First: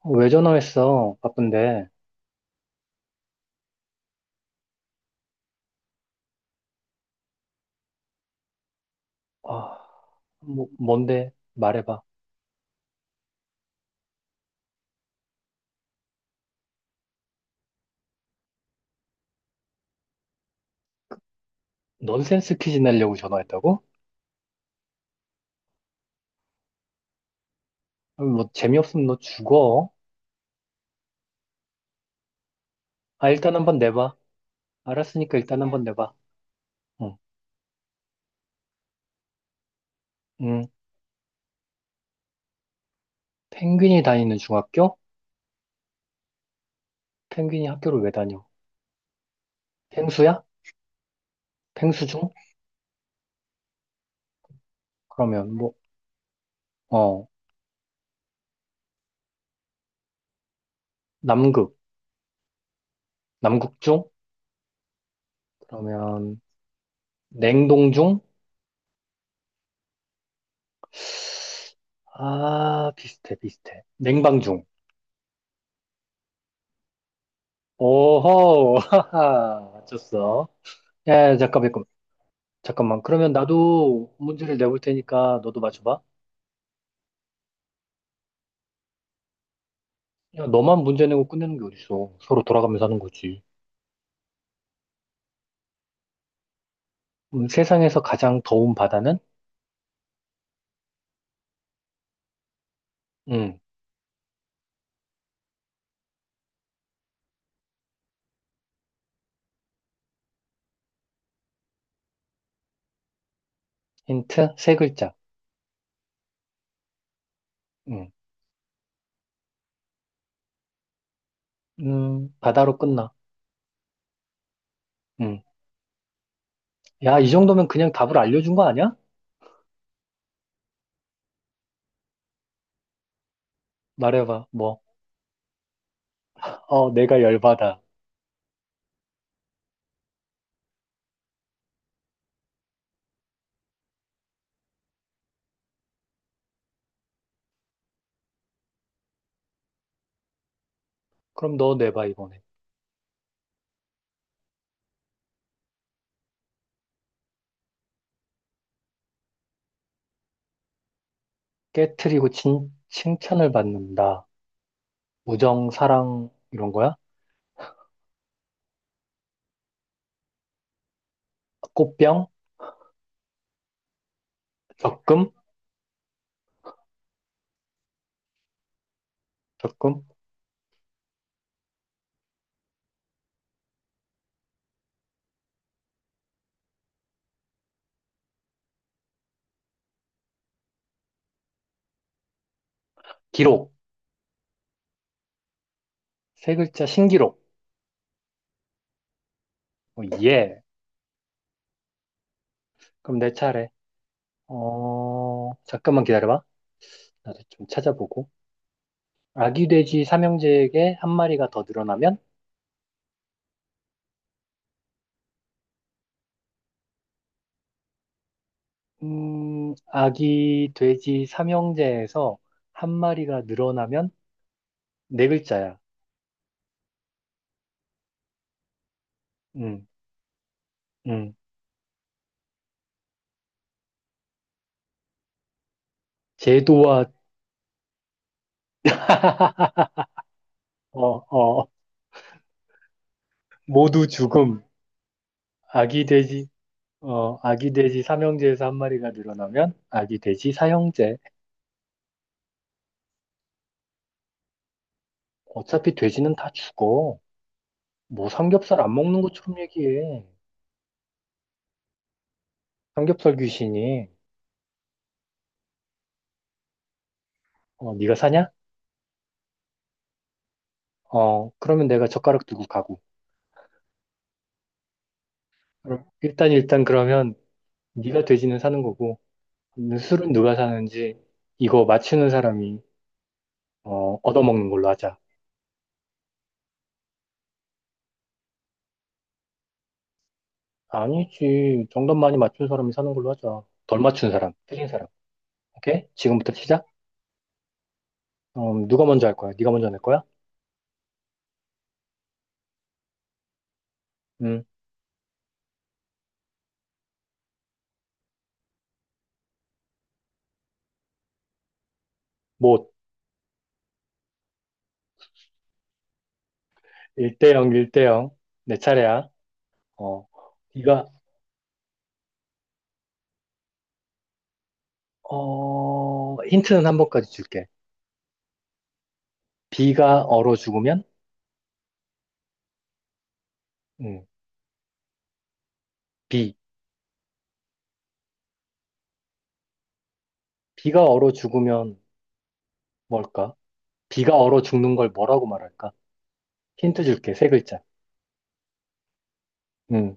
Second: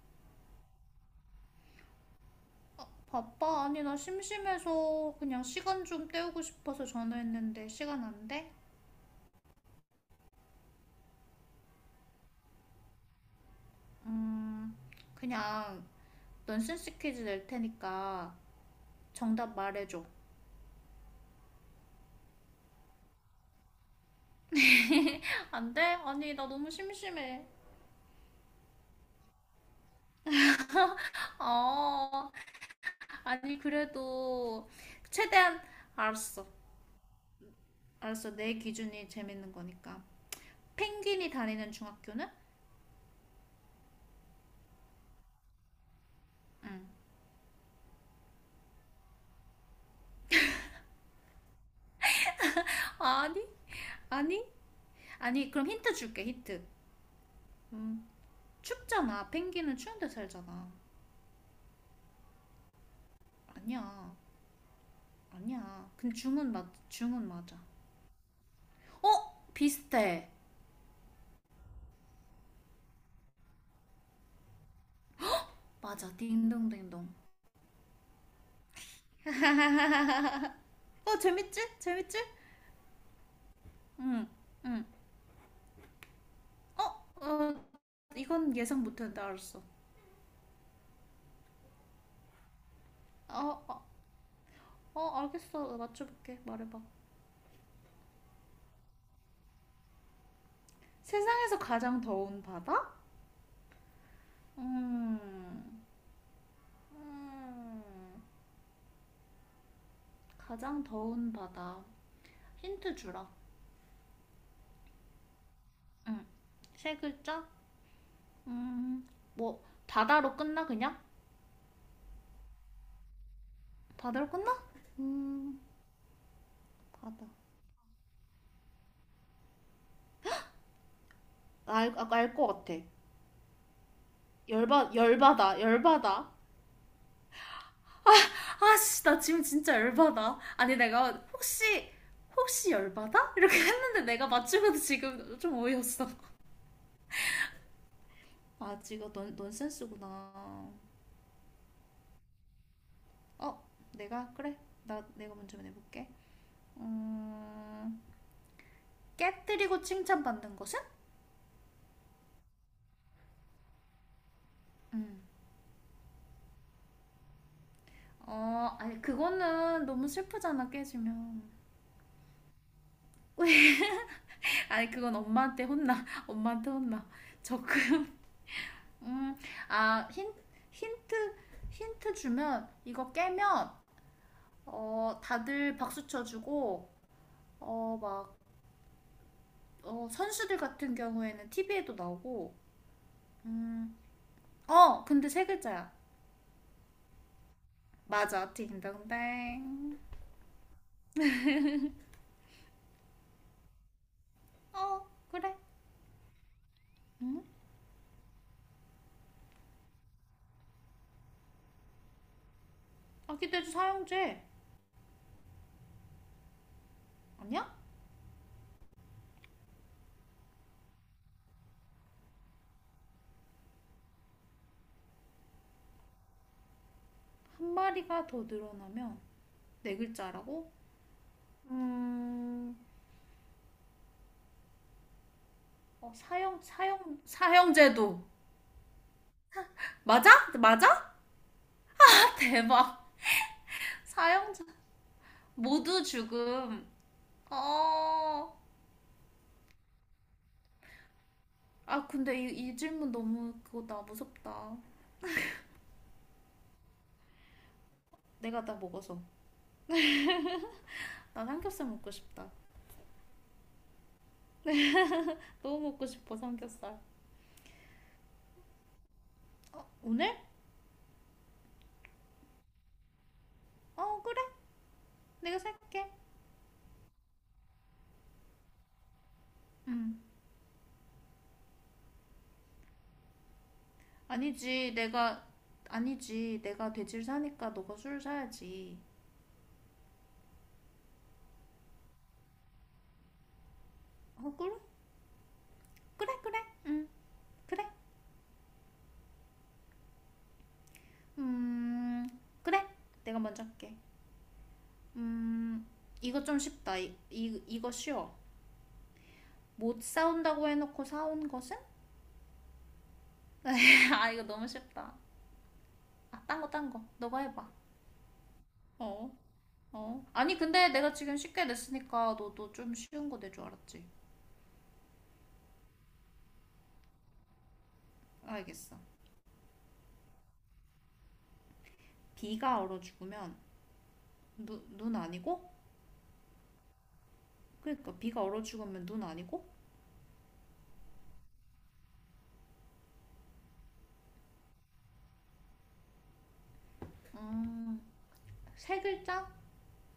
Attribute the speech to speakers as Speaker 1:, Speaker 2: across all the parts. Speaker 1: 어, 왜 전화했어? 바쁜데.
Speaker 2: 바빠? 아니, 나 심심해서 그냥 시간 좀 때우고 싶어서 전화했는데 시간 안 돼?
Speaker 1: 아, 뭔데? 말해봐.
Speaker 2: 음, 그냥 넌센스 퀴즈 낼 테니까 정답 말해줘.
Speaker 1: 넌센스 퀴즈 내려고 전화했다고?
Speaker 2: 안 돼? 아니, 나 너무 심심해.
Speaker 1: 아, 뭐, 재미없으면 너 죽어.
Speaker 2: 아,
Speaker 1: 아, 일단
Speaker 2: 아니,
Speaker 1: 한번 내봐.
Speaker 2: 그래도
Speaker 1: 알았으니까
Speaker 2: 최대한.
Speaker 1: 일단 한번 내봐.
Speaker 2: 알았어.
Speaker 1: 응.
Speaker 2: 알았어. 내 기준이 재밌는 거니까.
Speaker 1: 응.
Speaker 2: 펭귄이 다니는 중학교는?
Speaker 1: 펭귄이 다니는 중학교?
Speaker 2: 응.
Speaker 1: 펭귄이 학교를 왜 다녀? 펭수야? 펭수중?
Speaker 2: 아니, 아니, 아니,
Speaker 1: 그러면
Speaker 2: 그럼
Speaker 1: 뭐,
Speaker 2: 힌트 줄게, 힌트.
Speaker 1: 어,
Speaker 2: 음, 춥잖아. 펭귄은 추운 데 살잖아.
Speaker 1: 남극. 남극중?
Speaker 2: 아니야. 아니야. 근데
Speaker 1: 그러면,
Speaker 2: 중은 맞아.
Speaker 1: 냉동중?
Speaker 2: 어? 비슷해.
Speaker 1: 아, 비슷해, 비슷해. 냉방중.
Speaker 2: 맞아. 딩동댕동.
Speaker 1: 오호, 하하, 맞췄어. 야,
Speaker 2: 재밌지?
Speaker 1: 잠깐만.
Speaker 2: 재밌지?
Speaker 1: 그러면 나도
Speaker 2: 응,
Speaker 1: 문제를 내볼
Speaker 2: 응.
Speaker 1: 테니까 너도 맞춰봐.
Speaker 2: 어, 이건 예상 못했는데 알았어.
Speaker 1: 야, 너만 문제 내고 끝내는 게 어딨어. 서로 돌아가면서 하는 거지.
Speaker 2: 어, 어, 알겠어. 맞춰볼게. 말해봐.
Speaker 1: 세상에서 가장 더운 바다는?
Speaker 2: 세상에서 가장 더운 바다?
Speaker 1: 음,
Speaker 2: 음, 음, 가장 더운 바다. 힌트 주라.
Speaker 1: 힌트 세 글자.
Speaker 2: 세 글자?
Speaker 1: 음,
Speaker 2: 음, 뭐, 바다로 끝나, 그냥?
Speaker 1: 바다로 끝나.
Speaker 2: 바다로 끝나?
Speaker 1: 음,
Speaker 2: 음,
Speaker 1: 야,
Speaker 2: 바다.
Speaker 1: 이 정도면 그냥 답을 알려준 거 아니야?
Speaker 2: 알 것 같아.
Speaker 1: 말해봐, 뭐.
Speaker 2: 열받아, 열받아.
Speaker 1: 어, 내가 열받아.
Speaker 2: 아씨, 나 지금 진짜 열받아. 아니, 내가 혹시, 열받아 이렇게 했는데 내가 맞추고도 지금 좀 어이없어. 아, 지금 넌 넌센스구나.
Speaker 1: 그럼 너 내봐, 이번에.
Speaker 2: 어, 내가 그래. 나 내가 먼저 내볼게. 음 깨뜨리고 칭찬받는 것은?
Speaker 1: 깨트리고 칭찬을 받는다. 우정, 사랑, 이런 거야?
Speaker 2: 음어 아니, 그거는 너무 슬프잖아, 깨지면.
Speaker 1: 꽃병?
Speaker 2: 아니, 그건
Speaker 1: 적금?
Speaker 2: 엄마한테 혼나, 엄마한테 혼나. 적금. 음,
Speaker 1: 적금?
Speaker 2: 아, 힌, 힌트, 힌트 주면, 이거 깨면, 다들 박수 쳐주고, 막, 선수들 같은 경우에는 TV에도 나오고,
Speaker 1: 기록.
Speaker 2: 근데 세 글자야.
Speaker 1: 세 글자, 신기록.
Speaker 2: 맞아, 딩동댕.
Speaker 1: 어, 예. 그럼 내 차례.
Speaker 2: 어,
Speaker 1: 어,
Speaker 2: 그래.
Speaker 1: 잠깐만 기다려봐. 나도 좀 찾아보고. 아기 돼지 삼형제에게 한 마리가 더 늘어나면?
Speaker 2: 아기 돼지 사형제 아니야?
Speaker 1: 아기 돼지 삼형제에서 한 마리가 늘어나면 네 글자야.
Speaker 2: 한 마리가 더 늘어나면
Speaker 1: 음,
Speaker 2: 네 글자라고?
Speaker 1: 음.
Speaker 2: 음, 어, 사형 사
Speaker 1: 제도와,
Speaker 2: 형 사형제도 맞아?
Speaker 1: 어,
Speaker 2: 맞아?
Speaker 1: 어,
Speaker 2: 대박.
Speaker 1: 모두
Speaker 2: 사형
Speaker 1: 죽음.
Speaker 2: 제 모두
Speaker 1: 아기 돼지,
Speaker 2: 죽음.
Speaker 1: 어, 아기 돼지
Speaker 2: 아,
Speaker 1: 삼형제에서 한 마리가 늘어나면 아기 돼지 사형제.
Speaker 2: 아, 근데 이 질문 너무 그거다. 무섭다.
Speaker 1: 어차피 돼지는 다 죽어. 뭐
Speaker 2: 내가 다
Speaker 1: 삼겹살 안
Speaker 2: 먹어서.
Speaker 1: 먹는 것처럼 얘기해.
Speaker 2: 나 삼겹살 먹고 싶다.
Speaker 1: 삼겹살 귀신이
Speaker 2: 너무 먹고 싶어, 삼겹살.
Speaker 1: 어, 네가 사냐?
Speaker 2: 오늘?
Speaker 1: 어, 그러면 내가 젓가락 들고 가고.
Speaker 2: 어, 그래. 내가
Speaker 1: 그럼
Speaker 2: 살게.
Speaker 1: 일단 그러면 네가 돼지는 사는 거고 그 술은 누가 사는지 이거 맞추는 사람이 어, 얻어먹는 걸로
Speaker 2: 아니지,
Speaker 1: 하자.
Speaker 2: 내가, 아니지. 내가 돼지를 사니까 너가 술을 사야지.
Speaker 1: 아니지. 정답 많이 맞춘 사람이 사는 걸로 하자. 덜 맞춘 사람,
Speaker 2: 어, 그래?
Speaker 1: 틀린 사람. 오케이?
Speaker 2: 그래,
Speaker 1: 지금부터
Speaker 2: 그래.
Speaker 1: 시작.
Speaker 2: 그래.
Speaker 1: 어, 누가 먼저 할 거야? 네가 먼저 낼 거야?
Speaker 2: 음, 그래. 내가 먼저 할게.
Speaker 1: 음,
Speaker 2: 이거 좀 쉽다. 이거 쉬워. 못 사온다고 해놓고 사온 것은?
Speaker 1: 뭐
Speaker 2: 아, 이거 너무 쉽다. 아, 딴 거, 딴 거. 너가
Speaker 1: 1대
Speaker 2: 해봐.
Speaker 1: 0, 1대 0. 내 차례야.
Speaker 2: 어. 어?
Speaker 1: 어,
Speaker 2: 아니, 근데
Speaker 1: 네가
Speaker 2: 내가 지금 쉽게 냈으니까 너도 좀 쉬운 거 낼 줄 알았지.
Speaker 1: 어, 힌트는 한 번까지 줄게.
Speaker 2: 알겠어.
Speaker 1: 비가 얼어 죽으면?
Speaker 2: 비가 얼어 죽으면,
Speaker 1: 음,
Speaker 2: 눈 아니고?
Speaker 1: 비.
Speaker 2: 그러니까 비가 얼어 죽으면 눈 아니고?
Speaker 1: 비가 얼어 죽으면 뭘까? 비가 얼어 죽는 걸 뭐라고 말할까? 힌트 줄게, 세 글자.
Speaker 2: 음, 세 글자?
Speaker 1: 음,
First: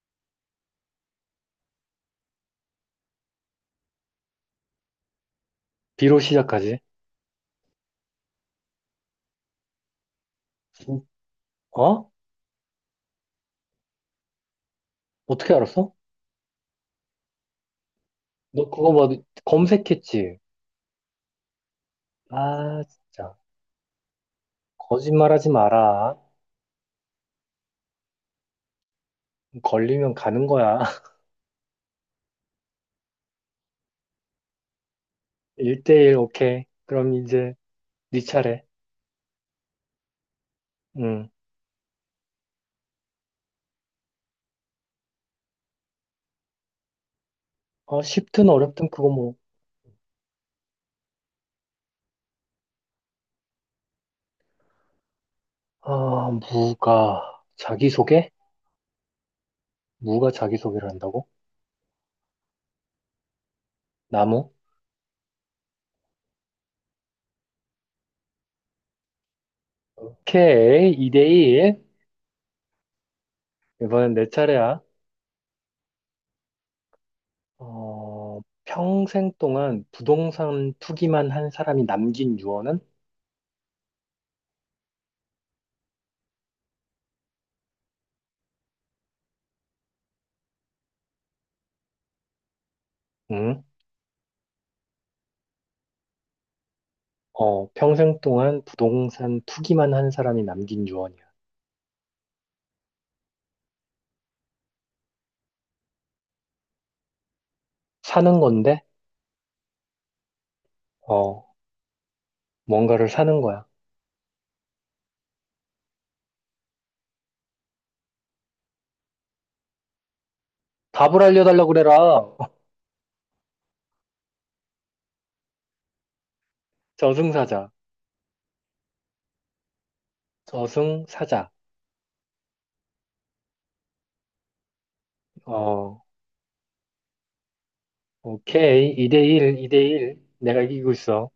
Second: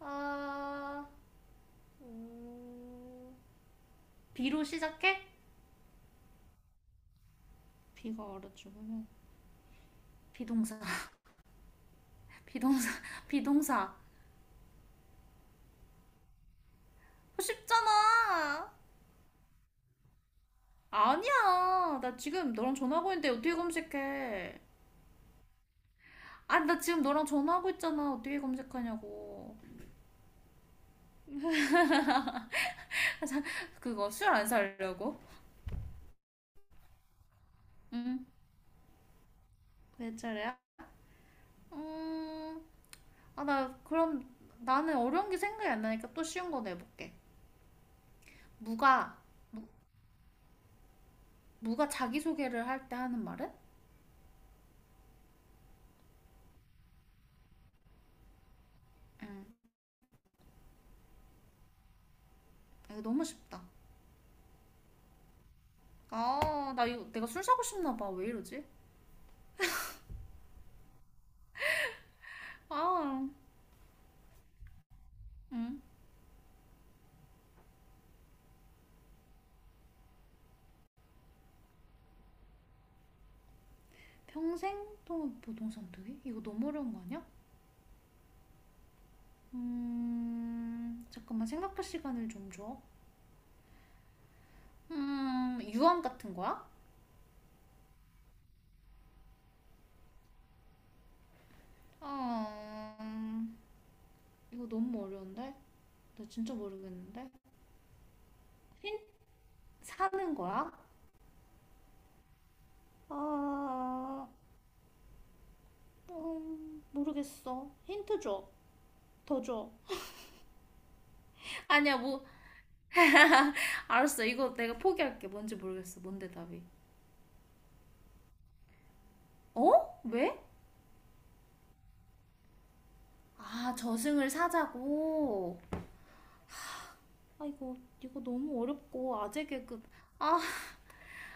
Speaker 2: 아, 비로 시작해?
Speaker 1: 비로 시작하지.
Speaker 2: 비가 얼어 죽으면 비동사.
Speaker 1: 음, 어?
Speaker 2: 비동사, 비동사.
Speaker 1: 어떻게 알았어? 너
Speaker 2: 쉽잖아.
Speaker 1: 그거 뭐 검색했지?
Speaker 2: 아니야. 나 지금 너랑
Speaker 1: 아,
Speaker 2: 전화하고 있는데
Speaker 1: 진짜.
Speaker 2: 어떻게 검색해?
Speaker 1: 거짓말하지 마라.
Speaker 2: 아니, 나 지금 너랑 전화하고 있잖아. 어떻게 검색하냐고.
Speaker 1: 걸리면 가는 거야.
Speaker 2: 그거 술 안 살려고?
Speaker 1: 1대1, 오케이. 그럼 이제 네 차례.
Speaker 2: 왜 저래야.
Speaker 1: 음.
Speaker 2: 음, 아, 나 그럼 나는 어려운 게 생각이 안 나니까 또 쉬운 거 내볼게.
Speaker 1: 어, 쉽든 어렵든 그거
Speaker 2: 무가,
Speaker 1: 뭐.
Speaker 2: 무가 자기소개를 할 때 하는 말은?
Speaker 1: 아, 무가 자기소개? 무가 자기소개를 한다고?
Speaker 2: 아, 이거 너무 쉽다.
Speaker 1: 나무?
Speaker 2: 아, 나 이거 내가 술 사고 싶나 봐. 왜 이러지?
Speaker 1: 오케이, 2대1.
Speaker 2: 아,
Speaker 1: 이번엔 내 차례야.
Speaker 2: 음.
Speaker 1: 어, 평생 동안 부동산 투기만 한 사람이 남긴 유언은?
Speaker 2: 평생 동안 보통상투기? 이거 너무 어려운 거 아니야? 잠깐만 생각할 시간을 좀 줘.
Speaker 1: 응?
Speaker 2: 유언 같은 거야?
Speaker 1: 어, 평생 동안 부동산 투기만 한 사람이 남긴 유언이야.
Speaker 2: 아, 음, 이거 너무 어려운데? 나 진짜 모르겠는데?
Speaker 1: 사는 건데,
Speaker 2: 사는 거야?
Speaker 1: 어, 뭔가를 사는 거야.
Speaker 2: 아, 모르겠어. 힌트 줘. 더 줘.
Speaker 1: 답을 알려달라
Speaker 2: 아니야, 뭐,
Speaker 1: 그래라.
Speaker 2: 알았어. 이거 내가 포기할게. 뭔지 모르겠어. 뭔데 답이.
Speaker 1: 저승사자.
Speaker 2: 어? 왜?
Speaker 1: 저승사자.
Speaker 2: 아, 저승을 사자고.
Speaker 1: 어,
Speaker 2: 아, 이거 너무
Speaker 1: 오케이.
Speaker 2: 어렵고, 아재
Speaker 1: 2대1,
Speaker 2: 개그.
Speaker 1: 2대1. 내가 이기고 있어.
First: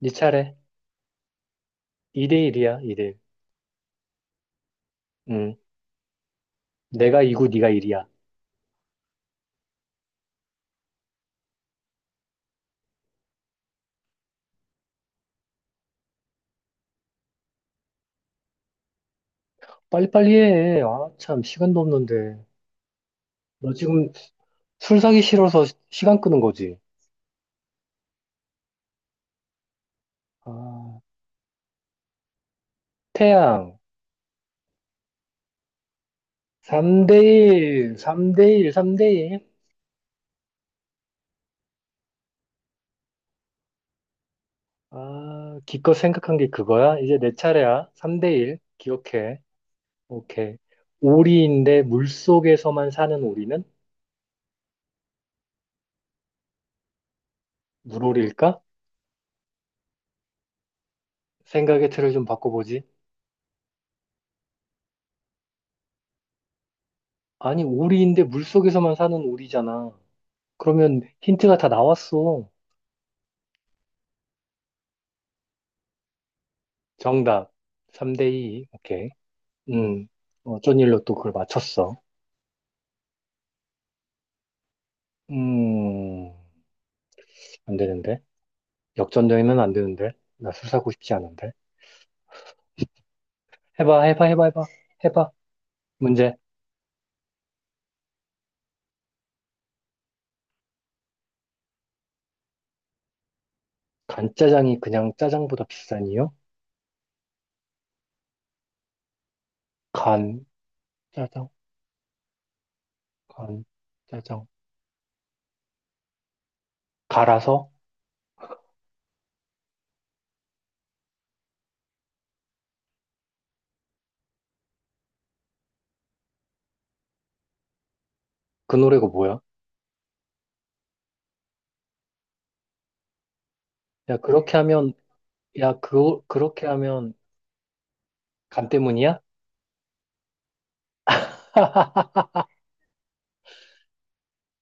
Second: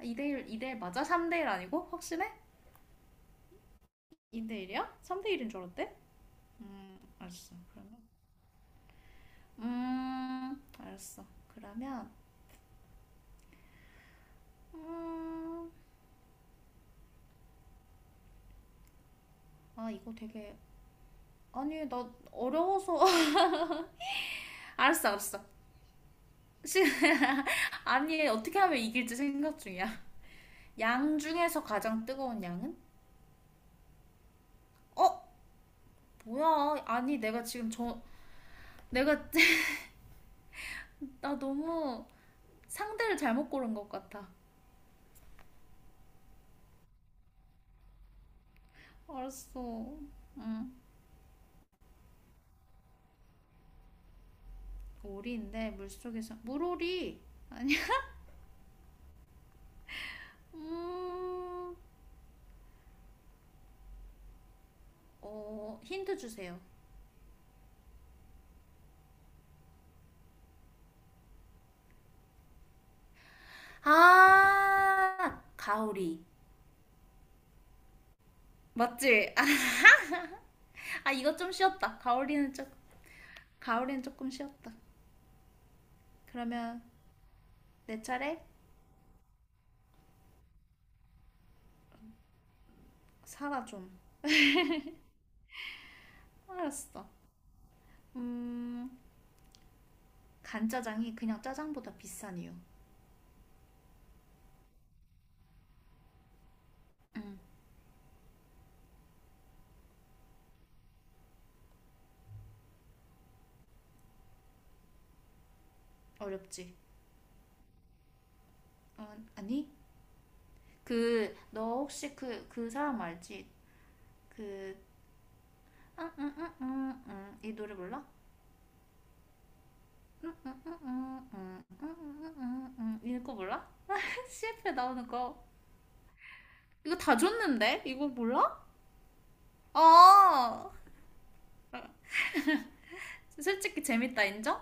Speaker 1: 네
Speaker 2: 2대1,
Speaker 1: 차례.
Speaker 2: 2대1 맞아? 3대1 아니고? 확실해?
Speaker 1: 2대1이야, 2대1.
Speaker 2: 2대1이야? 3대1인
Speaker 1: 응.
Speaker 2: 줄 알았대?
Speaker 1: 내가 이고
Speaker 2: 알았어.
Speaker 1: 네가 일이
Speaker 2: 그러면.
Speaker 1: 야
Speaker 2: 알았어. 그러면, 음, 아, 이거
Speaker 1: 빨리빨리
Speaker 2: 되게.
Speaker 1: 해. 아, 참, 시간도
Speaker 2: 아니, 나
Speaker 1: 없는데.
Speaker 2: 어려워서.
Speaker 1: 너 지금 술
Speaker 2: 알았어,
Speaker 1: 사기
Speaker 2: 알았어.
Speaker 1: 싫어서 시간 끄는 거지.
Speaker 2: 시, 아니, 어떻게 하면 이길지 생각 중이야.
Speaker 1: 아,
Speaker 2: 양 중에서 가장 뜨거운 양은?
Speaker 1: 태양.
Speaker 2: 어? 뭐야? 아니, 내가 지금
Speaker 1: 3대1, 3대1,
Speaker 2: 내가,
Speaker 1: 3대1.
Speaker 2: 나 너무 상대를 잘못 고른 것 같아.
Speaker 1: 아, 기껏 생각한 게 그거야? 이제 내 차례야. 3대1. 기억해.
Speaker 2: 알았어.
Speaker 1: 오케이. 오리인데 물속에서만 사는 오리는?
Speaker 2: 오리인데, 물속에서. 물오리! 아니,
Speaker 1: 물오리일까?
Speaker 2: 음,
Speaker 1: 생각의 틀을 좀 바꿔보지.
Speaker 2: 힌트 주세요.
Speaker 1: 아니, 오리인데 물속에서만 사는 오리잖아. 그러면 힌트가 다 나왔어.
Speaker 2: 아, 가오리.
Speaker 1: 정답. 3대2. 오케이.
Speaker 2: 맞지?
Speaker 1: 음, 어, 어쩐 일로
Speaker 2: 아,
Speaker 1: 또 그걸
Speaker 2: 이거 좀 쉬었다.
Speaker 1: 맞췄어.
Speaker 2: 가오리는 조금, 가오리는 조금 쉬었다.
Speaker 1: 음.
Speaker 2: 그러면
Speaker 1: 안
Speaker 2: 내
Speaker 1: 되는데.
Speaker 2: 차례?
Speaker 1: 역전되면 안 되는데. 나 술 사고 싶지 않은데.
Speaker 2: 살아 좀.
Speaker 1: 해봐. 해봐. 문제.
Speaker 2: 알았어. 음, 간짜장이 그냥 짜장보다 비싼 이유.
Speaker 1: 간짜장이 그냥 짜장보다 비싼 이유? 간, 짜장, 간, 짜장.
Speaker 2: 어렵지?
Speaker 1: 갈아서?
Speaker 2: 어, 아니? 그, 너 혹시 그, 그 사람 알지? 그, 이 노래 몰라?
Speaker 1: 그 노래가 뭐야?
Speaker 2: 이거 몰라?
Speaker 1: 야, 그렇게
Speaker 2: CF에
Speaker 1: 하면,
Speaker 2: 나오는 거.
Speaker 1: 야, 그렇게
Speaker 2: 이거
Speaker 1: 하면
Speaker 2: 다 줬는데? 이거 몰라?
Speaker 1: 간 때문이야?
Speaker 2: 아, 솔직히 재밌다, 인정?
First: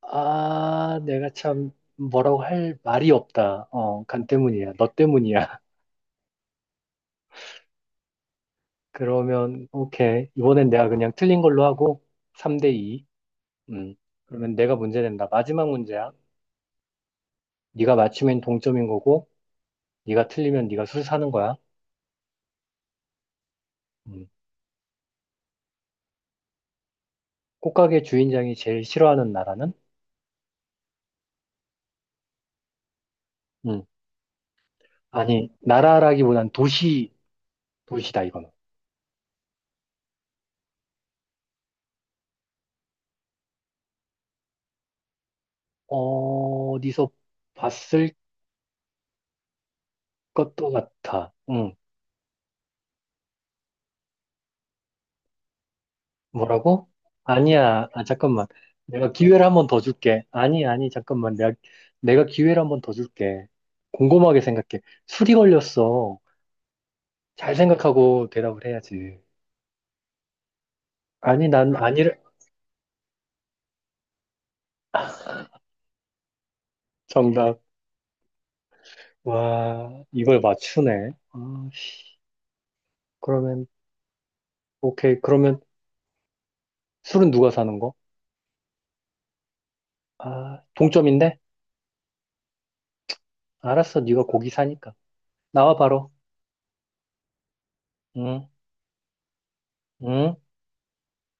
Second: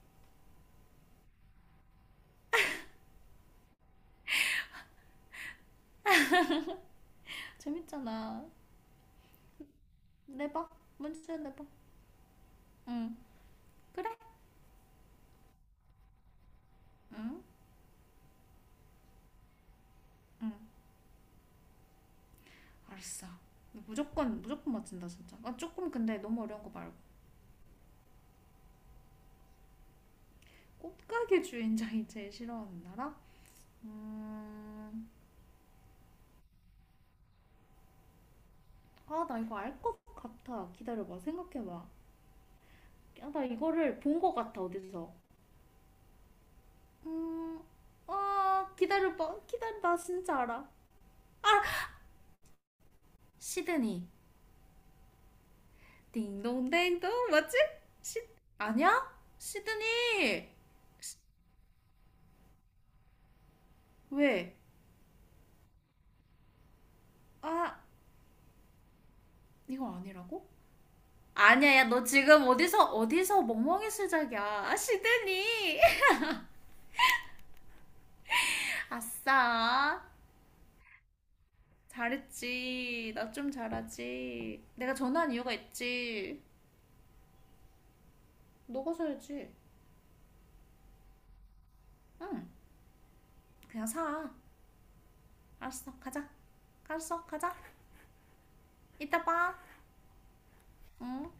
Speaker 1: 아, 내가 참 뭐라고 할 말이 없다. 어, 간 때문이야. 너 때문이야.
Speaker 2: 재밌잖아.
Speaker 1: 그러면, 오케이.
Speaker 2: 내봐.
Speaker 1: 이번엔 내가 그냥
Speaker 2: 문제
Speaker 1: 틀린
Speaker 2: 내봐.
Speaker 1: 걸로 하고, 3 대 2.
Speaker 2: 응,
Speaker 1: 음.
Speaker 2: 그래?
Speaker 1: 그러면 내가 문제 낸다. 마지막 문제야.
Speaker 2: 응,
Speaker 1: 네가 맞추면 동점인 거고, 네가 틀리면 네가 술 사는 거야.
Speaker 2: 알았어.
Speaker 1: 음.
Speaker 2: 무조건, 무조건 맞힌다 진짜. 아, 조금 근데 너무 어려운 거 말고.
Speaker 1: 꽃가게 주인장이 제일 싫어하는 나라는?
Speaker 2: 꽃가게 주인장이 제일 싫어하는 나라?
Speaker 1: 음.
Speaker 2: 음...
Speaker 1: 아니, 나라라기보단 도시, 도시다, 이거는.
Speaker 2: 아, 나 이거 알 것 같아. 기다려봐. 생각해봐. 야, 나 이거를 본 것 같아. 어디서?
Speaker 1: 어디서
Speaker 2: 음,
Speaker 1: 봤을
Speaker 2: 아, 기다려봐. 기다려. 나 진짜 알아.
Speaker 1: 것도 같아. 응.
Speaker 2: 시드니.
Speaker 1: 뭐라고?
Speaker 2: 딩동댕동. 맞지?
Speaker 1: 아니야, 아,
Speaker 2: 시,
Speaker 1: 잠깐만.
Speaker 2: 아니야?
Speaker 1: 내가 기회를 한 번 더 줄게.
Speaker 2: 시드니.
Speaker 1: 아니, 아니, 잠깐만. 내가, 내가 기회를 한 번 더 줄게. 곰곰하게
Speaker 2: 왜?
Speaker 1: 생각해. 술이 걸렸어. 잘
Speaker 2: 아,
Speaker 1: 생각하고 대답을 해야지.
Speaker 2: 이거 아니라고?
Speaker 1: 아니, 난
Speaker 2: 아니야, 야, 너
Speaker 1: 아니를,
Speaker 2: 지금 어디서, 어디서 멍멍이 수작이야. 아, 시드니.
Speaker 1: 정답.
Speaker 2: 아싸.
Speaker 1: 와, 이걸 맞추네. 아, 씨.
Speaker 2: 잘했지. 나 좀
Speaker 1: 그러면,
Speaker 2: 잘하지. 내가
Speaker 1: 오케이.
Speaker 2: 전화한 이유가
Speaker 1: 그러면
Speaker 2: 있지.
Speaker 1: 술은 누가 사는 거?
Speaker 2: 너가 사야지.
Speaker 1: 아, 동점인데?
Speaker 2: 응. 그냥
Speaker 1: 알았어. 네가
Speaker 2: 사.
Speaker 1: 고기 사니까. 나와,
Speaker 2: 알았어,
Speaker 1: 바로.
Speaker 2: 가자. 알았어, 가자.
Speaker 1: 응,
Speaker 2: 이따 봐.
Speaker 1: 응.
Speaker 2: 응.